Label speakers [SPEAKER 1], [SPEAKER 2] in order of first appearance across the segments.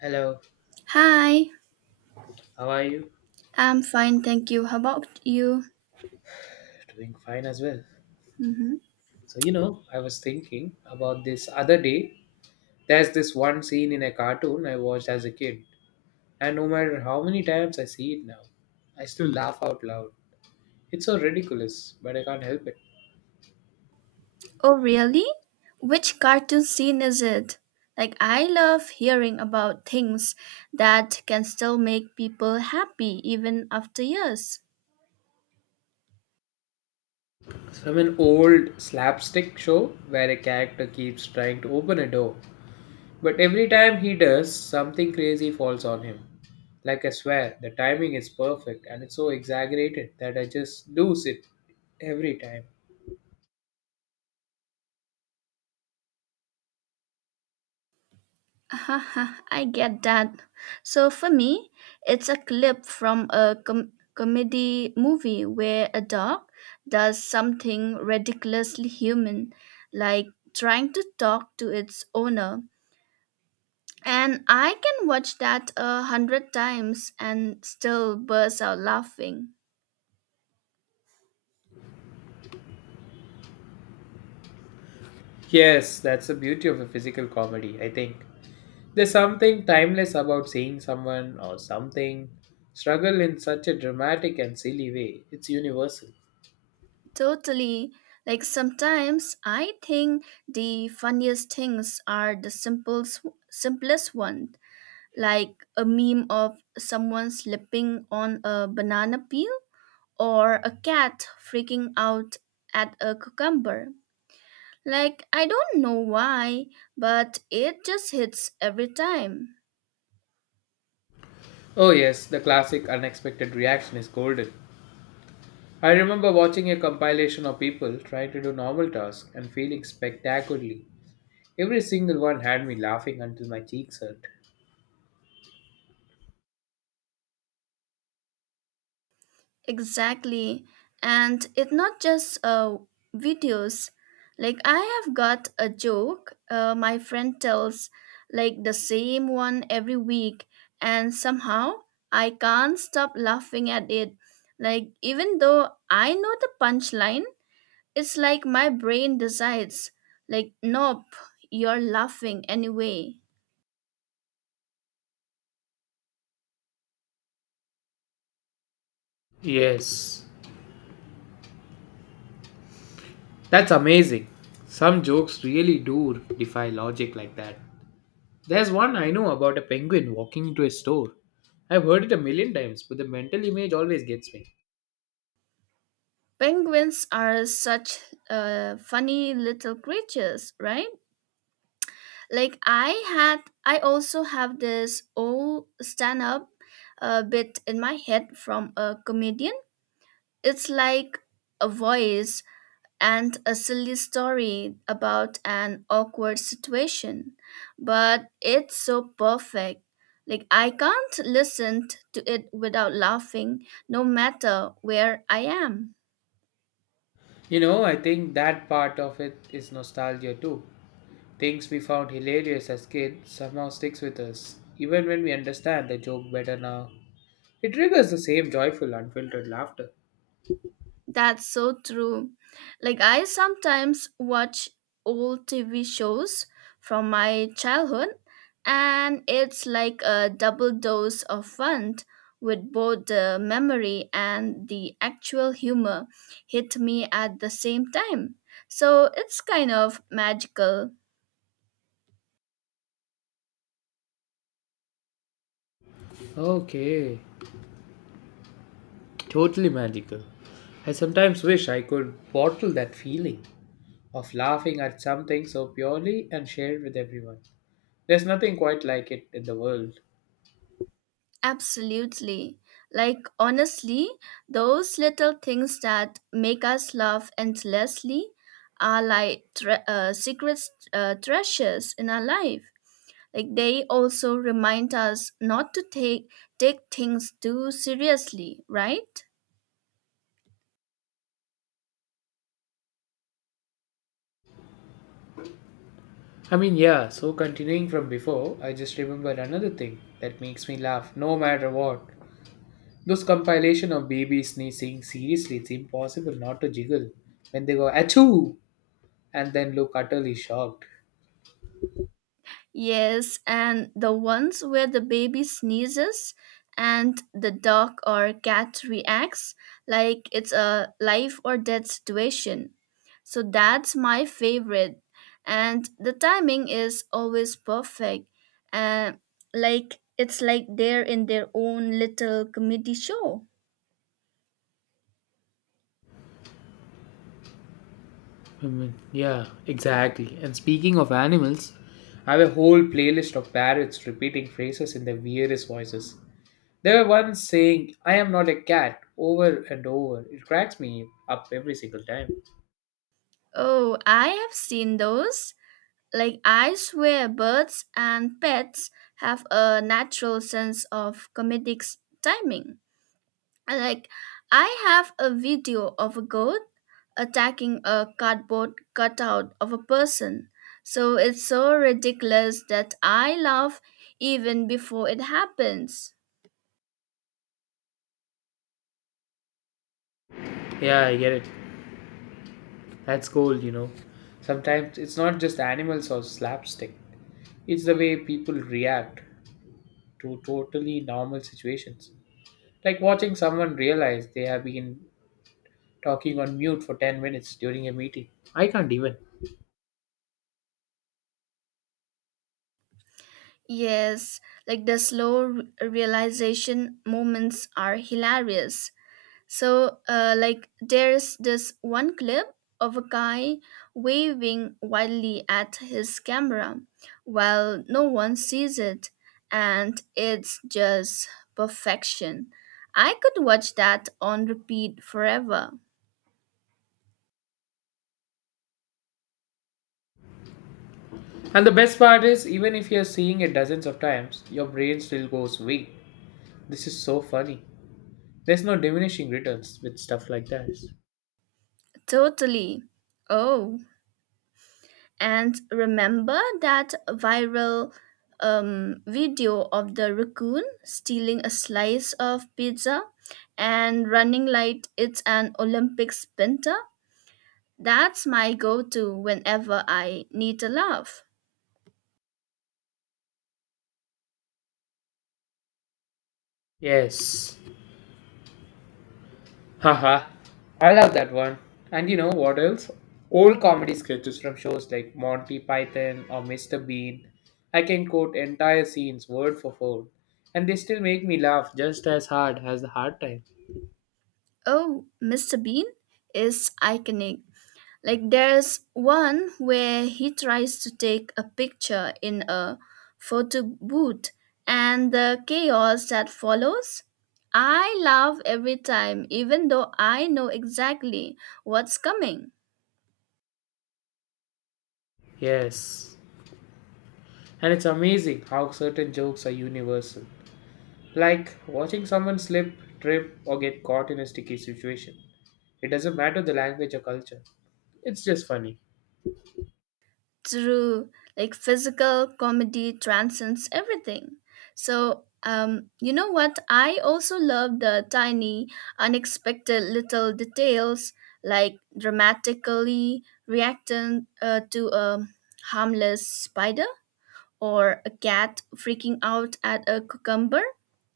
[SPEAKER 1] Hello,
[SPEAKER 2] Hi,
[SPEAKER 1] how are you?
[SPEAKER 2] I'm fine, thank you. How about you?
[SPEAKER 1] Doing fine as well.
[SPEAKER 2] hmm
[SPEAKER 1] So, you know, I was thinking about this other day. There's this one scene in a cartoon I watched as a kid, and no matter how many times I see it now, I still laugh out loud. It's so ridiculous, but I can't help it.
[SPEAKER 2] Oh, really? Which cartoon scene is it? Like, I love hearing about things that can still make people happy even after years.
[SPEAKER 1] It's from an old slapstick show where a character keeps trying to open a door. But every time he does, something crazy falls on him. Like I swear, the timing is perfect and it's so exaggerated that I just lose it every time.
[SPEAKER 2] Haha, I get that. So, for me, it's a clip from a comedy movie where a dog does something ridiculously human, like trying to talk to its owner. And I can watch that a hundred times and still burst out laughing.
[SPEAKER 1] Yes, that's the beauty of a physical comedy, I think. There's something timeless about seeing someone or something struggle in such a dramatic and silly way. It's universal.
[SPEAKER 2] Totally. Like sometimes I think the funniest things are the simplest one, like a meme of someone slipping on a banana peel or a cat freaking out at a cucumber. Like I don't know why, but it just hits every time.
[SPEAKER 1] Oh, yes, the classic unexpected reaction is golden. I remember watching a compilation of people trying to do normal tasks and failing spectacularly. Every single one had me laughing until my cheeks hurt.
[SPEAKER 2] Exactly. And it's not just videos. Like, I have got a joke my friend tells, like, the same one every week, and somehow I can't stop laughing at it. Like, even though I know the punchline, it's like my brain decides, like, nope, you're laughing anyway.
[SPEAKER 1] Yes. That's amazing. Some jokes really do defy logic like that. There's one I know about a penguin walking into a store. I've heard it a 1,000,000 times, but the mental image always gets me.
[SPEAKER 2] Penguins are such funny little creatures, right? Like I also have this old stand up bit in my head from a comedian. It's like a voice and a silly story about an awkward situation, but it's so perfect. Like I can't listen to it without laughing no matter where I am.
[SPEAKER 1] You know, I think that part of it is nostalgia too. Things we found hilarious as kids somehow sticks with us, even when we understand the joke better now. It triggers the same joyful, unfiltered laughter.
[SPEAKER 2] That's so true. Like, I sometimes watch old TV shows from my childhood, and it's like a double dose of fun with both the memory and the actual humor hit me at the same time. So it's kind of magical.
[SPEAKER 1] Okay. Totally magical. I sometimes wish I could bottle that feeling of laughing at something so purely and shared with everyone. There's nothing quite like it in the world.
[SPEAKER 2] Absolutely. Like, honestly, those little things that make us laugh endlessly are like secret treasures in our life. Like, they also remind us not to take things too seriously, right?
[SPEAKER 1] I mean, yeah, so continuing from before, I just remembered another thing that makes me laugh no matter what. Those compilation of babies sneezing, seriously, it's impossible not to jiggle when they go achoo and then look utterly shocked.
[SPEAKER 2] Yes, and the ones where the baby sneezes and the dog or cat reacts like it's a life or death situation. So that's my favorite. And the timing is always perfect. Uh, like it's like they're in their own little comedy show.
[SPEAKER 1] Women. Yeah, exactly. And speaking of animals, I have a whole playlist of parrots repeating phrases in the weirdest voices. They were once saying, I am not a cat, over and over. It cracks me up every single time.
[SPEAKER 2] Oh, I have seen those. Like I swear birds and pets have a natural sense of comedic timing. I Like, I have a video of a goat attacking a cardboard cutout of a person. So it's so ridiculous that I laugh even before it happens.
[SPEAKER 1] Yeah, I get it. That's gold, you know. Sometimes it's not just animals or slapstick, it's the way people react to totally normal situations. Like watching someone realize they have been talking on mute for 10 minutes during a meeting. I can't even.
[SPEAKER 2] Yes, like the slow realization moments are hilarious. So, like, there's this one clip of a guy waving wildly at his camera while no one sees it, and it's just perfection. I could watch that on repeat forever.
[SPEAKER 1] And the best part is, even if you're seeing it dozens of times, your brain still goes, wait, this is so funny. There's no diminishing returns with stuff like that.
[SPEAKER 2] Totally. Oh. And remember that viral video of the raccoon stealing a slice of pizza and running like it's an Olympic sprinter? That's my go to whenever I need a laugh.
[SPEAKER 1] Yes. Haha. I love that one. And you know what else? Old comedy sketches from shows like Monty Python or Mr. Bean. I can quote entire scenes word for word, and they still make me laugh just as hard as the hard time.
[SPEAKER 2] Oh, Mr. Bean is iconic. Like there's one where he tries to take a picture in a photo booth and the chaos that follows. I laugh every time, even though I know exactly what's coming.
[SPEAKER 1] Yes. And it's amazing how certain jokes are universal. Like watching someone slip, trip, or get caught in a sticky situation. It doesn't matter the language or culture, it's just funny.
[SPEAKER 2] True, like physical comedy transcends everything. So, you know what? I also love the tiny, unexpected little details, like dramatically reacting to a harmless spider or a cat freaking out at a cucumber.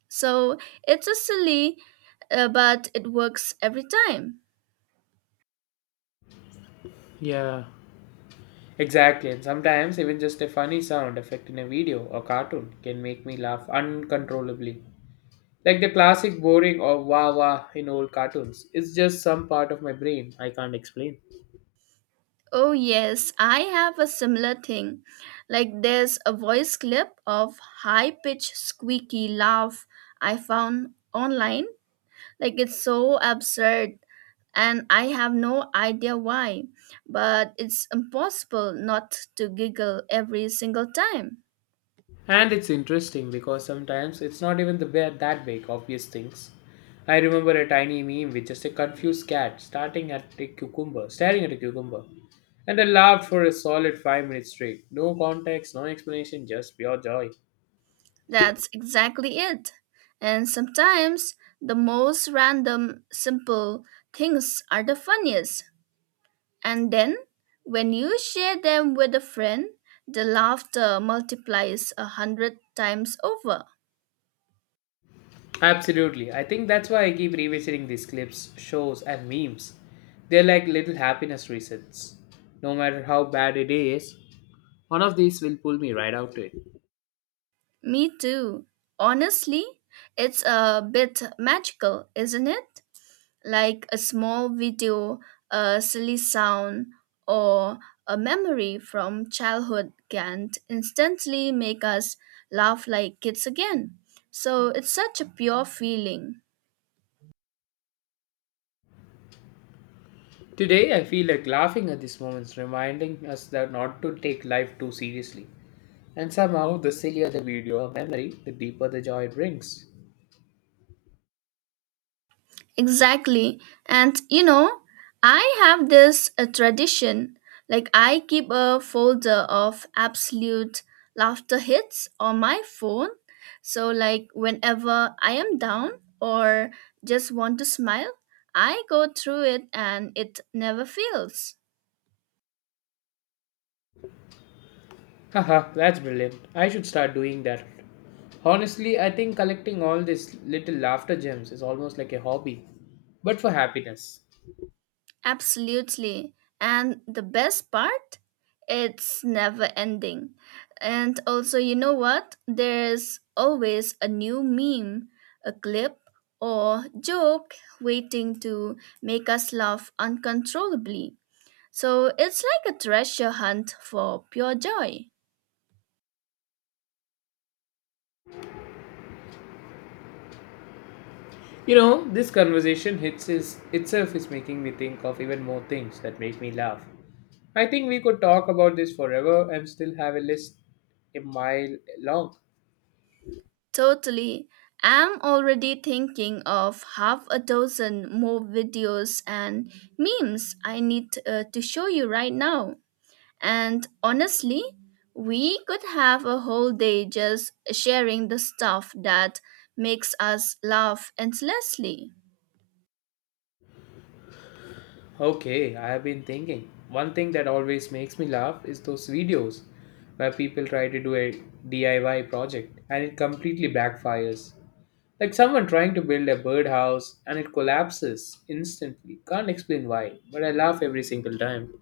[SPEAKER 2] So, it's a silly, but it works every time.
[SPEAKER 1] Yeah, exactly, and sometimes even just a funny sound effect in a video or cartoon can make me laugh uncontrollably. Like the classic boring or wah wah in old cartoons. It's just some part of my brain I can't explain.
[SPEAKER 2] Oh, yes, I have a similar thing. Like, there's a voice clip of high pitched squeaky laugh I found online. Like, it's so absurd, and I have no idea why, but it's impossible not to giggle every single time.
[SPEAKER 1] And it's interesting because sometimes it's not even the bad, that big, obvious things. I remember a tiny meme with just a confused cat starting at a cucumber, staring at a cucumber. And I laughed for a solid 5 minutes straight. No context, no explanation, just pure joy.
[SPEAKER 2] That's exactly it. And sometimes the most random, simple things are the funniest. And then, when you share them with a friend, the laughter multiplies a hundred times over.
[SPEAKER 1] Absolutely. I think that's why I keep revisiting these clips, shows, and memes. They're like little happiness resets. No matter how bad it is, one of these will pull me right out to it.
[SPEAKER 2] Me too. Honestly, it's a bit magical, isn't it? Like a small video, a silly sound, or a memory from childhood can instantly make us laugh like kids again. So it's such a pure feeling.
[SPEAKER 1] Today, I feel like laughing at these moments, reminding us that not to take life too seriously. And somehow, the sillier the video or memory, the deeper the joy it brings.
[SPEAKER 2] Exactly. And you know, I have this a tradition. Like I keep a folder of absolute laughter hits on my phone. So like whenever I am down or just want to smile, I go through it and it never fails.
[SPEAKER 1] Haha, that's brilliant. I should start doing that. Honestly, I think collecting all these little laughter gems is almost like a hobby, but for happiness.
[SPEAKER 2] Absolutely. And the best part? It's never ending. And also, you know what? There's always a new meme, a clip, or joke waiting to make us laugh uncontrollably. So it's like a treasure hunt for pure joy.
[SPEAKER 1] You know, this conversation hits is, itself is making me think of even more things that make me laugh. I think we could talk about this forever and still have a list a mile long.
[SPEAKER 2] Totally. I'm already thinking of half a dozen more videos and memes I need to show you right now. And honestly, we could have a whole day just sharing the stuff that makes us laugh endlessly.
[SPEAKER 1] Okay, I have been thinking. One thing that always makes me laugh is those videos where people try to do a DIY project and it completely backfires. Like someone trying to build a birdhouse and it collapses instantly. Can't explain why, but I laugh every single time.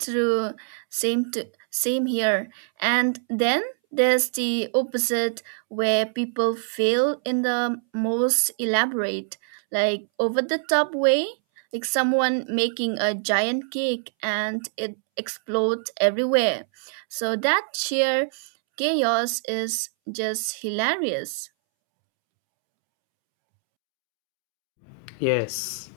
[SPEAKER 2] True, same to same here. And then there's the opposite where people fail in the most elaborate, like over the top way, like someone making a giant cake and it explodes everywhere. So that sheer chaos is just hilarious.
[SPEAKER 1] Yes,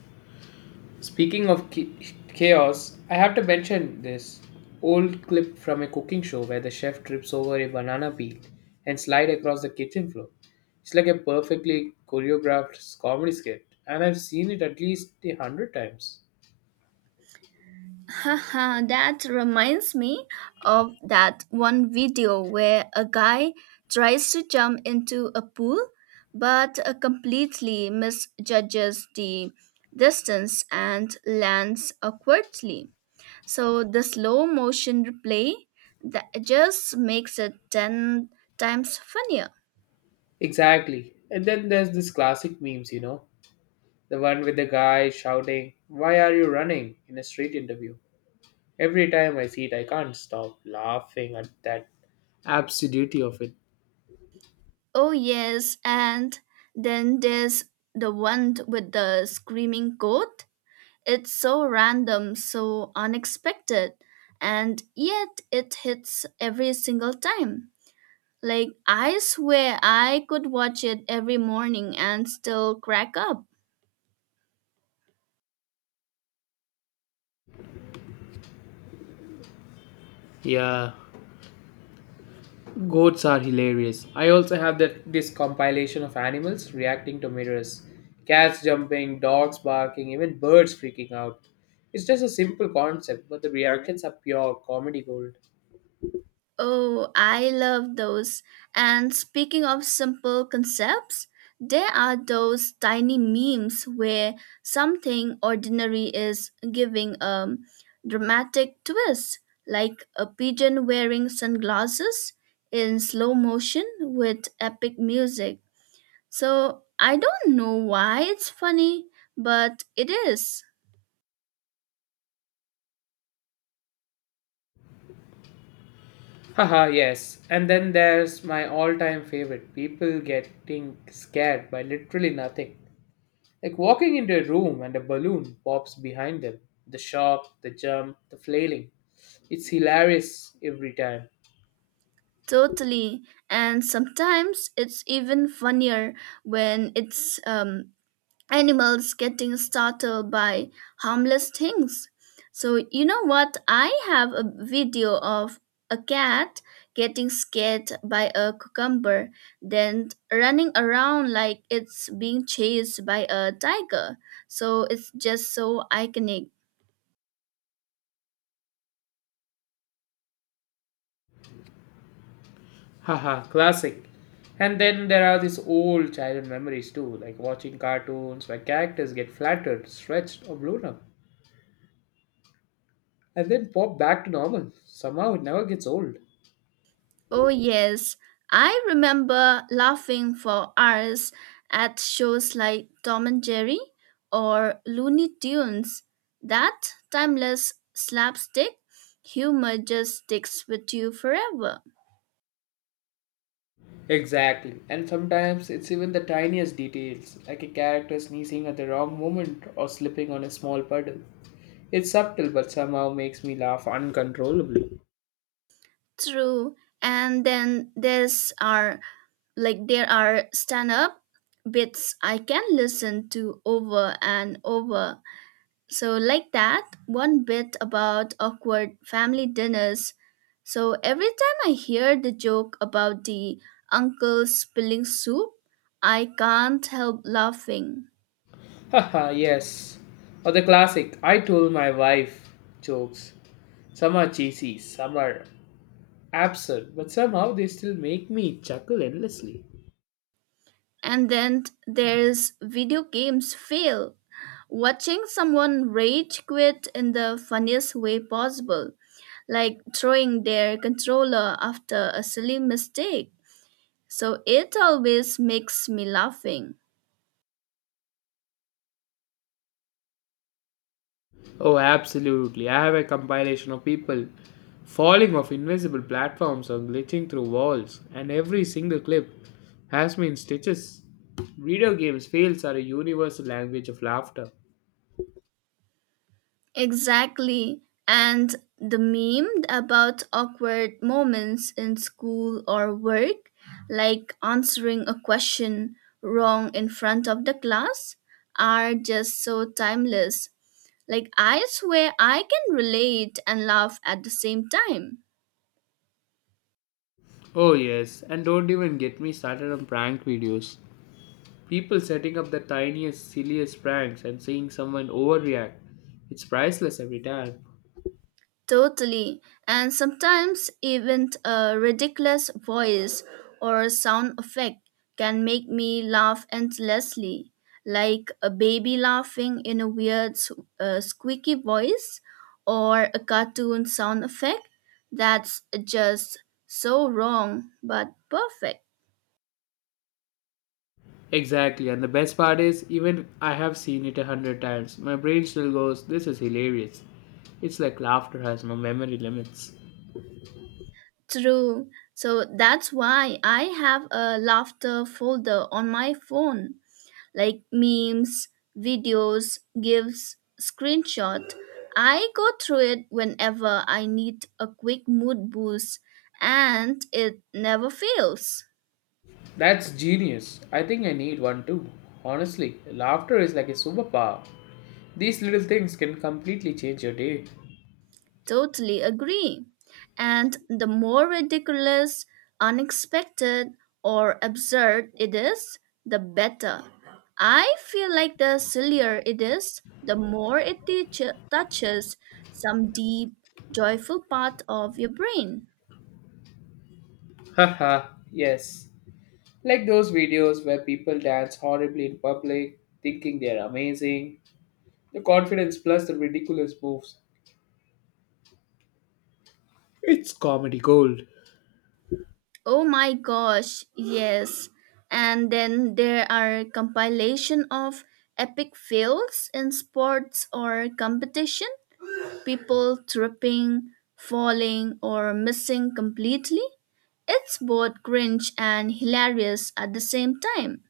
[SPEAKER 1] speaking of chaos, I have to mention this old clip from a cooking show where the chef trips over a banana peel and slide across the kitchen floor. It's like a perfectly choreographed comedy skit, and I've seen it at least a 100 times.
[SPEAKER 2] Haha, that reminds me of that one video where a guy tries to jump into a pool but completely misjudges the distance and lands awkwardly. So the slow motion replay that just makes it 10 times funnier.
[SPEAKER 1] Exactly. And then there's this classic memes, you know, the one with the guy shouting, "Why are you running?" in a street interview. Every time I see it, I can't stop laughing at that absurdity of it.
[SPEAKER 2] Oh, yes, and then there's the one with the screaming goat. It's so random, so unexpected, and yet it hits every single time. Like, I swear I could watch it every morning and still crack up.
[SPEAKER 1] Yeah, goats are hilarious. I also have that this compilation of animals reacting to mirrors. Cats jumping, dogs barking, even birds freaking out. It's just a simple concept, but the reactions are pure comedy gold.
[SPEAKER 2] Oh, I love those. And speaking of simple concepts, there are those tiny memes where something ordinary is giving a dramatic twist, like a pigeon wearing sunglasses in slow motion with epic music. So I don't know why it's funny, but it is.
[SPEAKER 1] Haha, yes. And then there's my all time favorite people getting scared by literally nothing. Like walking into a room and a balloon pops behind them. The shock, the jump, the flailing. It's hilarious every time.
[SPEAKER 2] Totally. And sometimes it's even funnier when it's animals getting startled by harmless things. So, you know what? I have a video of a cat getting scared by a cucumber, then running around like it's being chased by a tiger. So, it's just so iconic.
[SPEAKER 1] Haha, classic. And then there are these old childhood memories too, like watching cartoons where characters get flattered, stretched, or blown up, and then pop back to normal. Somehow it never gets old.
[SPEAKER 2] Oh, yes. I remember laughing for hours at shows like Tom and Jerry or Looney Tunes. That timeless slapstick humor just sticks with you forever.
[SPEAKER 1] Exactly. And sometimes it's even the tiniest details, like a character sneezing at the wrong moment or slipping on a small puddle. It's subtle but somehow makes me laugh uncontrollably.
[SPEAKER 2] True. And then there's our like there are stand-up bits I can listen to over and over. So, like that, one bit about awkward family dinners. So, every time I hear the joke about the uncle spilling soup, I can't help laughing.
[SPEAKER 1] Haha, yes. Or the classic, I told my wife jokes. Some are cheesy, some are absurd, but somehow they still make me chuckle endlessly.
[SPEAKER 2] And then there's video games fail. Watching someone rage quit in the funniest way possible, like throwing their controller after a silly mistake. So, it always makes me laughing.
[SPEAKER 1] Oh, absolutely. I have a compilation of people falling off invisible platforms or glitching through walls, and every single clip has me in stitches. Video games fails are a universal language of laughter.
[SPEAKER 2] Exactly. And the meme about awkward moments in school or work, like answering a question wrong in front of the class, are just so timeless. Like, I swear I can relate and laugh at the same time.
[SPEAKER 1] Oh, yes, and don't even get me started on prank videos. People setting up the tiniest, silliest pranks and seeing someone overreact. It's priceless every time.
[SPEAKER 2] Totally. And sometimes even a ridiculous voice or sound effect can make me laugh endlessly, like a baby laughing in a weird squeaky voice or a cartoon sound effect that's just so wrong but perfect.
[SPEAKER 1] Exactly, and the best part is, even I have seen it a 100 times, my brain still goes, this is hilarious. It's like laughter has no memory limits.
[SPEAKER 2] True. So that's why I have a laughter folder on my phone. Like memes, videos, GIFs, screenshot. I go through it whenever I need a quick mood boost and it never fails.
[SPEAKER 1] That's genius. I think I need one too. Honestly, laughter is like a superpower. These little things can completely change your day.
[SPEAKER 2] Totally agree. And the more ridiculous, unexpected, or absurd it is, the better. I feel like the sillier it is, the more it touches some deep, joyful part of your brain.
[SPEAKER 1] Haha, yes. Like those videos where people dance horribly in public, thinking they are amazing. The confidence plus the ridiculous moves. It's comedy gold.
[SPEAKER 2] Oh my gosh, yes. And then there are compilation of epic fails in sports or competition, people tripping, falling or missing completely. It's both cringe and hilarious at the same time.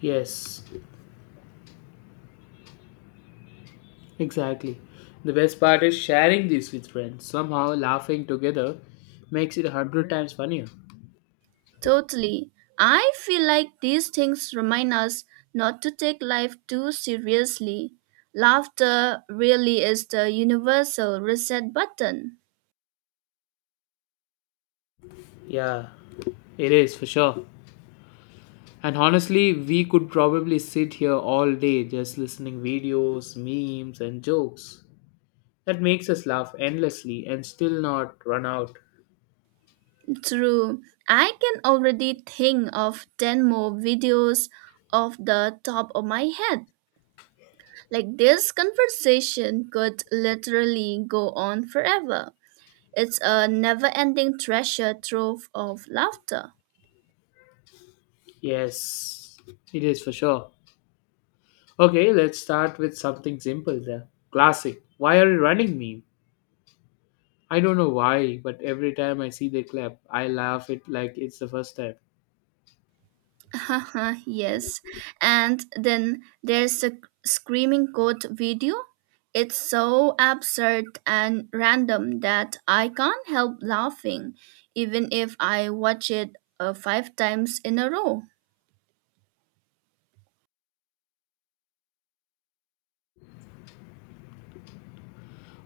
[SPEAKER 1] Yes, exactly. The best part is sharing these with friends. Somehow laughing together makes it a 100 times funnier.
[SPEAKER 2] Totally. I feel like these things remind us not to take life too seriously. Laughter really is the universal reset button.
[SPEAKER 1] Yeah, it is for sure. And honestly, we could probably sit here all day just listening videos, memes, and jokes. That makes us laugh endlessly and still not run out.
[SPEAKER 2] True. I can already think of 10 more videos off the top of my head. Like this conversation could literally go on forever. It's a never ending treasure trove of laughter.
[SPEAKER 1] Yes, it is for sure. Okay, let's start with something simple there. Classic. Why are you running meme? I don't know why, but every time I see they clap, I laugh it like it's the first time.
[SPEAKER 2] Haha, yes. And then there's a screaming goat video. It's so absurd and random that I can't help laughing, even if I watch it five times in a row.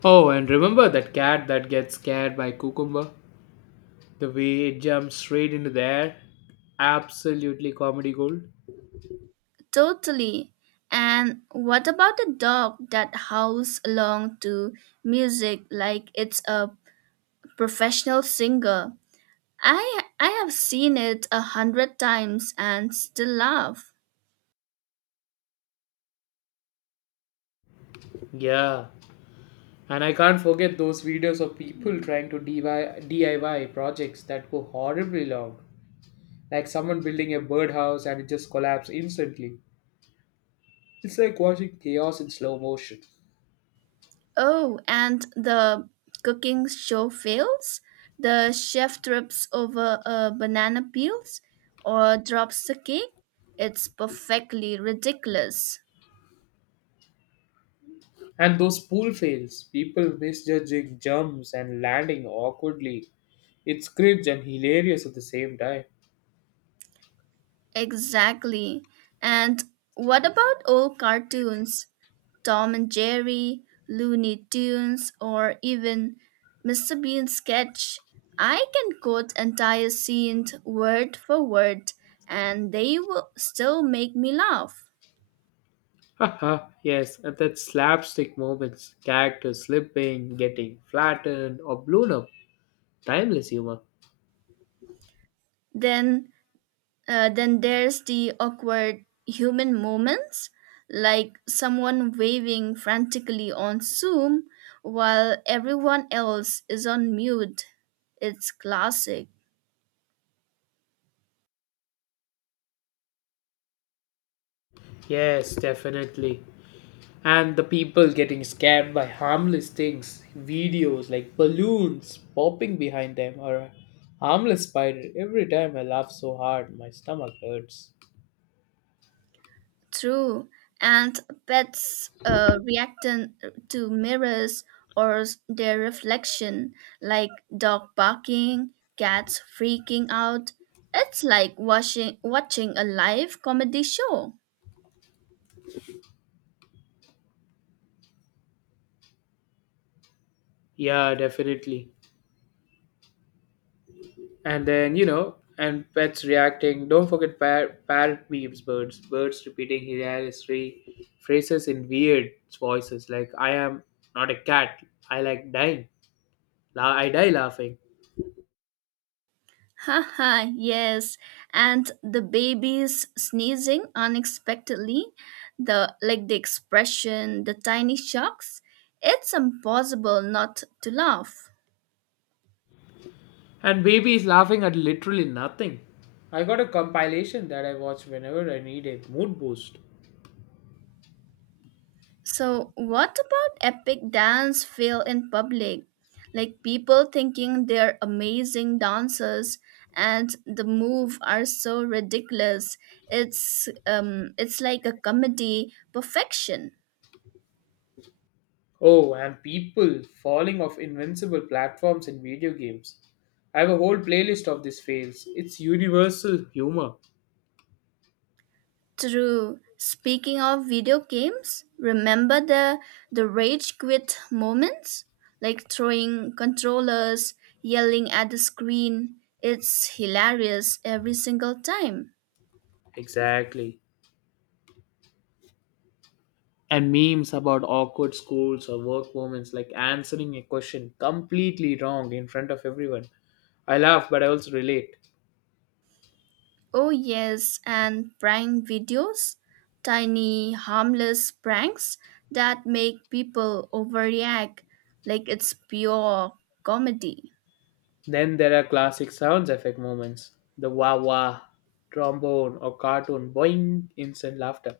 [SPEAKER 1] Oh, and remember that cat that gets scared by cucumber? The way it jumps straight into the air? Absolutely comedy gold.
[SPEAKER 2] Totally. And what about the dog that howls along to music like it's a professional singer? I have seen it a hundred times and still laugh.
[SPEAKER 1] Yeah. And I can't forget those videos of people trying to DIY projects that go horribly wrong. Like someone building a birdhouse and it just collapses instantly. It's like watching chaos in slow motion.
[SPEAKER 2] Oh, and the cooking show fails? The chef trips over a banana peels or drops the cake? It's perfectly ridiculous.
[SPEAKER 1] And those pool fails, people misjudging jumps and landing awkwardly. It's cringe and hilarious at the same time.
[SPEAKER 2] Exactly. And what about old cartoons? Tom and Jerry, Looney Tunes, or even Mr. Bean's sketch? I can quote entire scenes word for word, and they will still make me laugh.
[SPEAKER 1] Haha, yes, and that slapstick moments, characters slipping, getting flattened, or blown up. Timeless humor.
[SPEAKER 2] Then then there's the awkward human moments, like someone waving frantically on Zoom while everyone else is on mute. It's classic.
[SPEAKER 1] Yes, definitely. And the people getting scared by harmless things, videos like balloons popping behind them, or a harmless spider. Every time I laugh so hard, my stomach hurts.
[SPEAKER 2] True. And pets reacting to mirrors or their reflection, like dog barking, cats freaking out. It's like watching a live comedy show.
[SPEAKER 1] Yeah, definitely. And then, you know, and pets reacting, don't forget parrot memes, birds repeating hilarious phrases in weird voices like I am not a cat. I like dying. I die laughing.
[SPEAKER 2] Haha, yes. And the babies sneezing unexpectedly, the like the expression, the tiny shocks. It's impossible not to laugh.
[SPEAKER 1] And baby is laughing at literally nothing. I got a compilation that I watch whenever I need a mood boost.
[SPEAKER 2] So, what about epic dance fail in public? Like people thinking they're amazing dancers and the move are so ridiculous. It's like a comedy perfection.
[SPEAKER 1] Oh, and people falling off invincible platforms in video games. I have a whole playlist of these fails. It's universal humor.
[SPEAKER 2] True. Speaking of video games, remember the rage quit moments? Like throwing controllers, yelling at the screen. It's hilarious every single time.
[SPEAKER 1] Exactly, and memes about awkward schools or work moments, like answering a question completely wrong in front of everyone. I laugh, but I also relate.
[SPEAKER 2] Oh yes, and prank videos. Tiny harmless pranks that make people overreact like it's pure comedy.
[SPEAKER 1] Then there are classic sounds effect moments, the wah wah, trombone, or cartoon boing instant laughter.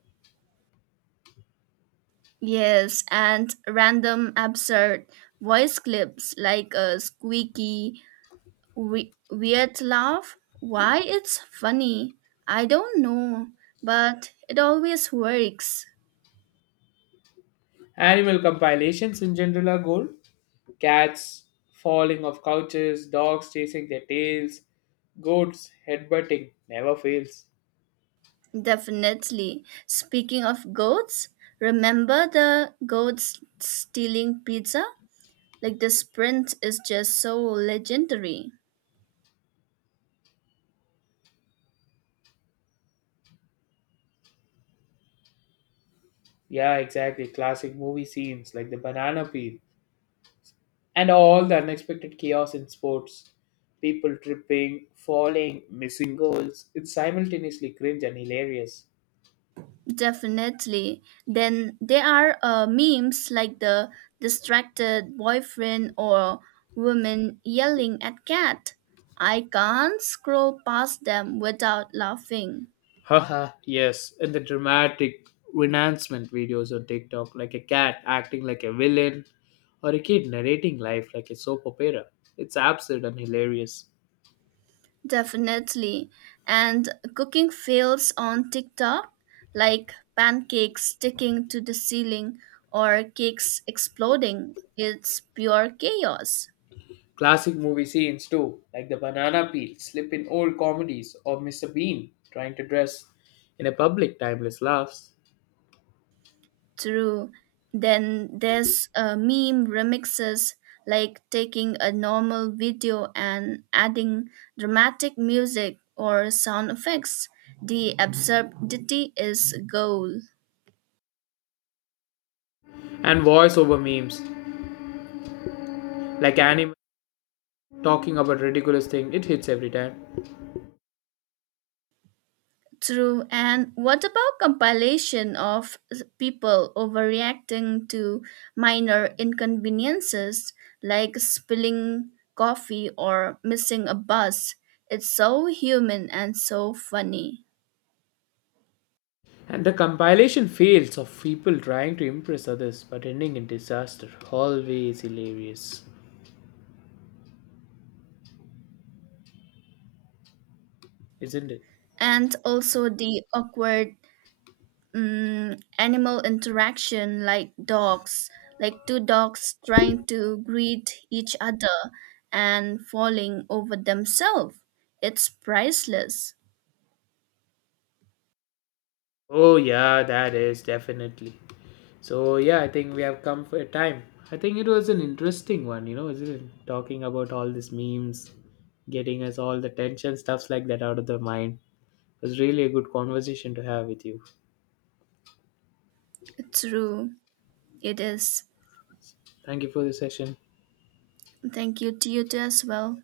[SPEAKER 2] Yes, and random absurd voice clips like a squeaky weird laugh. Why it's funny? I don't know, but it always works.
[SPEAKER 1] Animal compilations in general are gold. Cats falling off couches, dogs chasing their tails, goats headbutting never fails.
[SPEAKER 2] Definitely. Speaking of goats, remember the goats stealing pizza? Like the sprint is just so legendary.
[SPEAKER 1] Yeah, exactly. Classic movie scenes like the banana peel and all the unexpected chaos in sports. People tripping, falling, missing goals. It's simultaneously cringe and hilarious.
[SPEAKER 2] Definitely. Then there are memes like the distracted boyfriend or woman yelling at cat. I can't scroll past them without laughing.
[SPEAKER 1] Haha, yes, and the dramatic renouncement videos on TikTok, like a cat acting like a villain or a kid narrating life like a soap opera. It's absurd and hilarious.
[SPEAKER 2] Definitely. And cooking fails on TikTok, like pancakes sticking to the ceiling or cakes exploding. It's pure chaos.
[SPEAKER 1] Classic movie scenes too, like the banana peel slip in old comedies or Mr. Bean trying to dress in a public timeless laughs.
[SPEAKER 2] True. Then there's meme remixes like taking a normal video and adding dramatic music or sound effects. The absurdity is gold.
[SPEAKER 1] And voiceover memes, like anime talking about ridiculous thing, it hits every time.
[SPEAKER 2] True. And what about compilation of people overreacting to minor inconveniences like spilling coffee or missing a bus? It's so human and so funny.
[SPEAKER 1] And the compilation fails of people trying to impress others but ending in disaster, always hilarious, isn't it?
[SPEAKER 2] And also the awkward animal interaction like dogs like two dogs trying to greet each other and falling over themselves. It's priceless.
[SPEAKER 1] Oh yeah, that is definitely. So yeah, I think we have come for a time. I think it was an interesting one, you know, isn't it, talking about all these memes, getting us all the tension stuffs like that out of the mind. It was really a good conversation to have with you.
[SPEAKER 2] True, it is.
[SPEAKER 1] Thank you for the session.
[SPEAKER 2] Thank you to you too as well.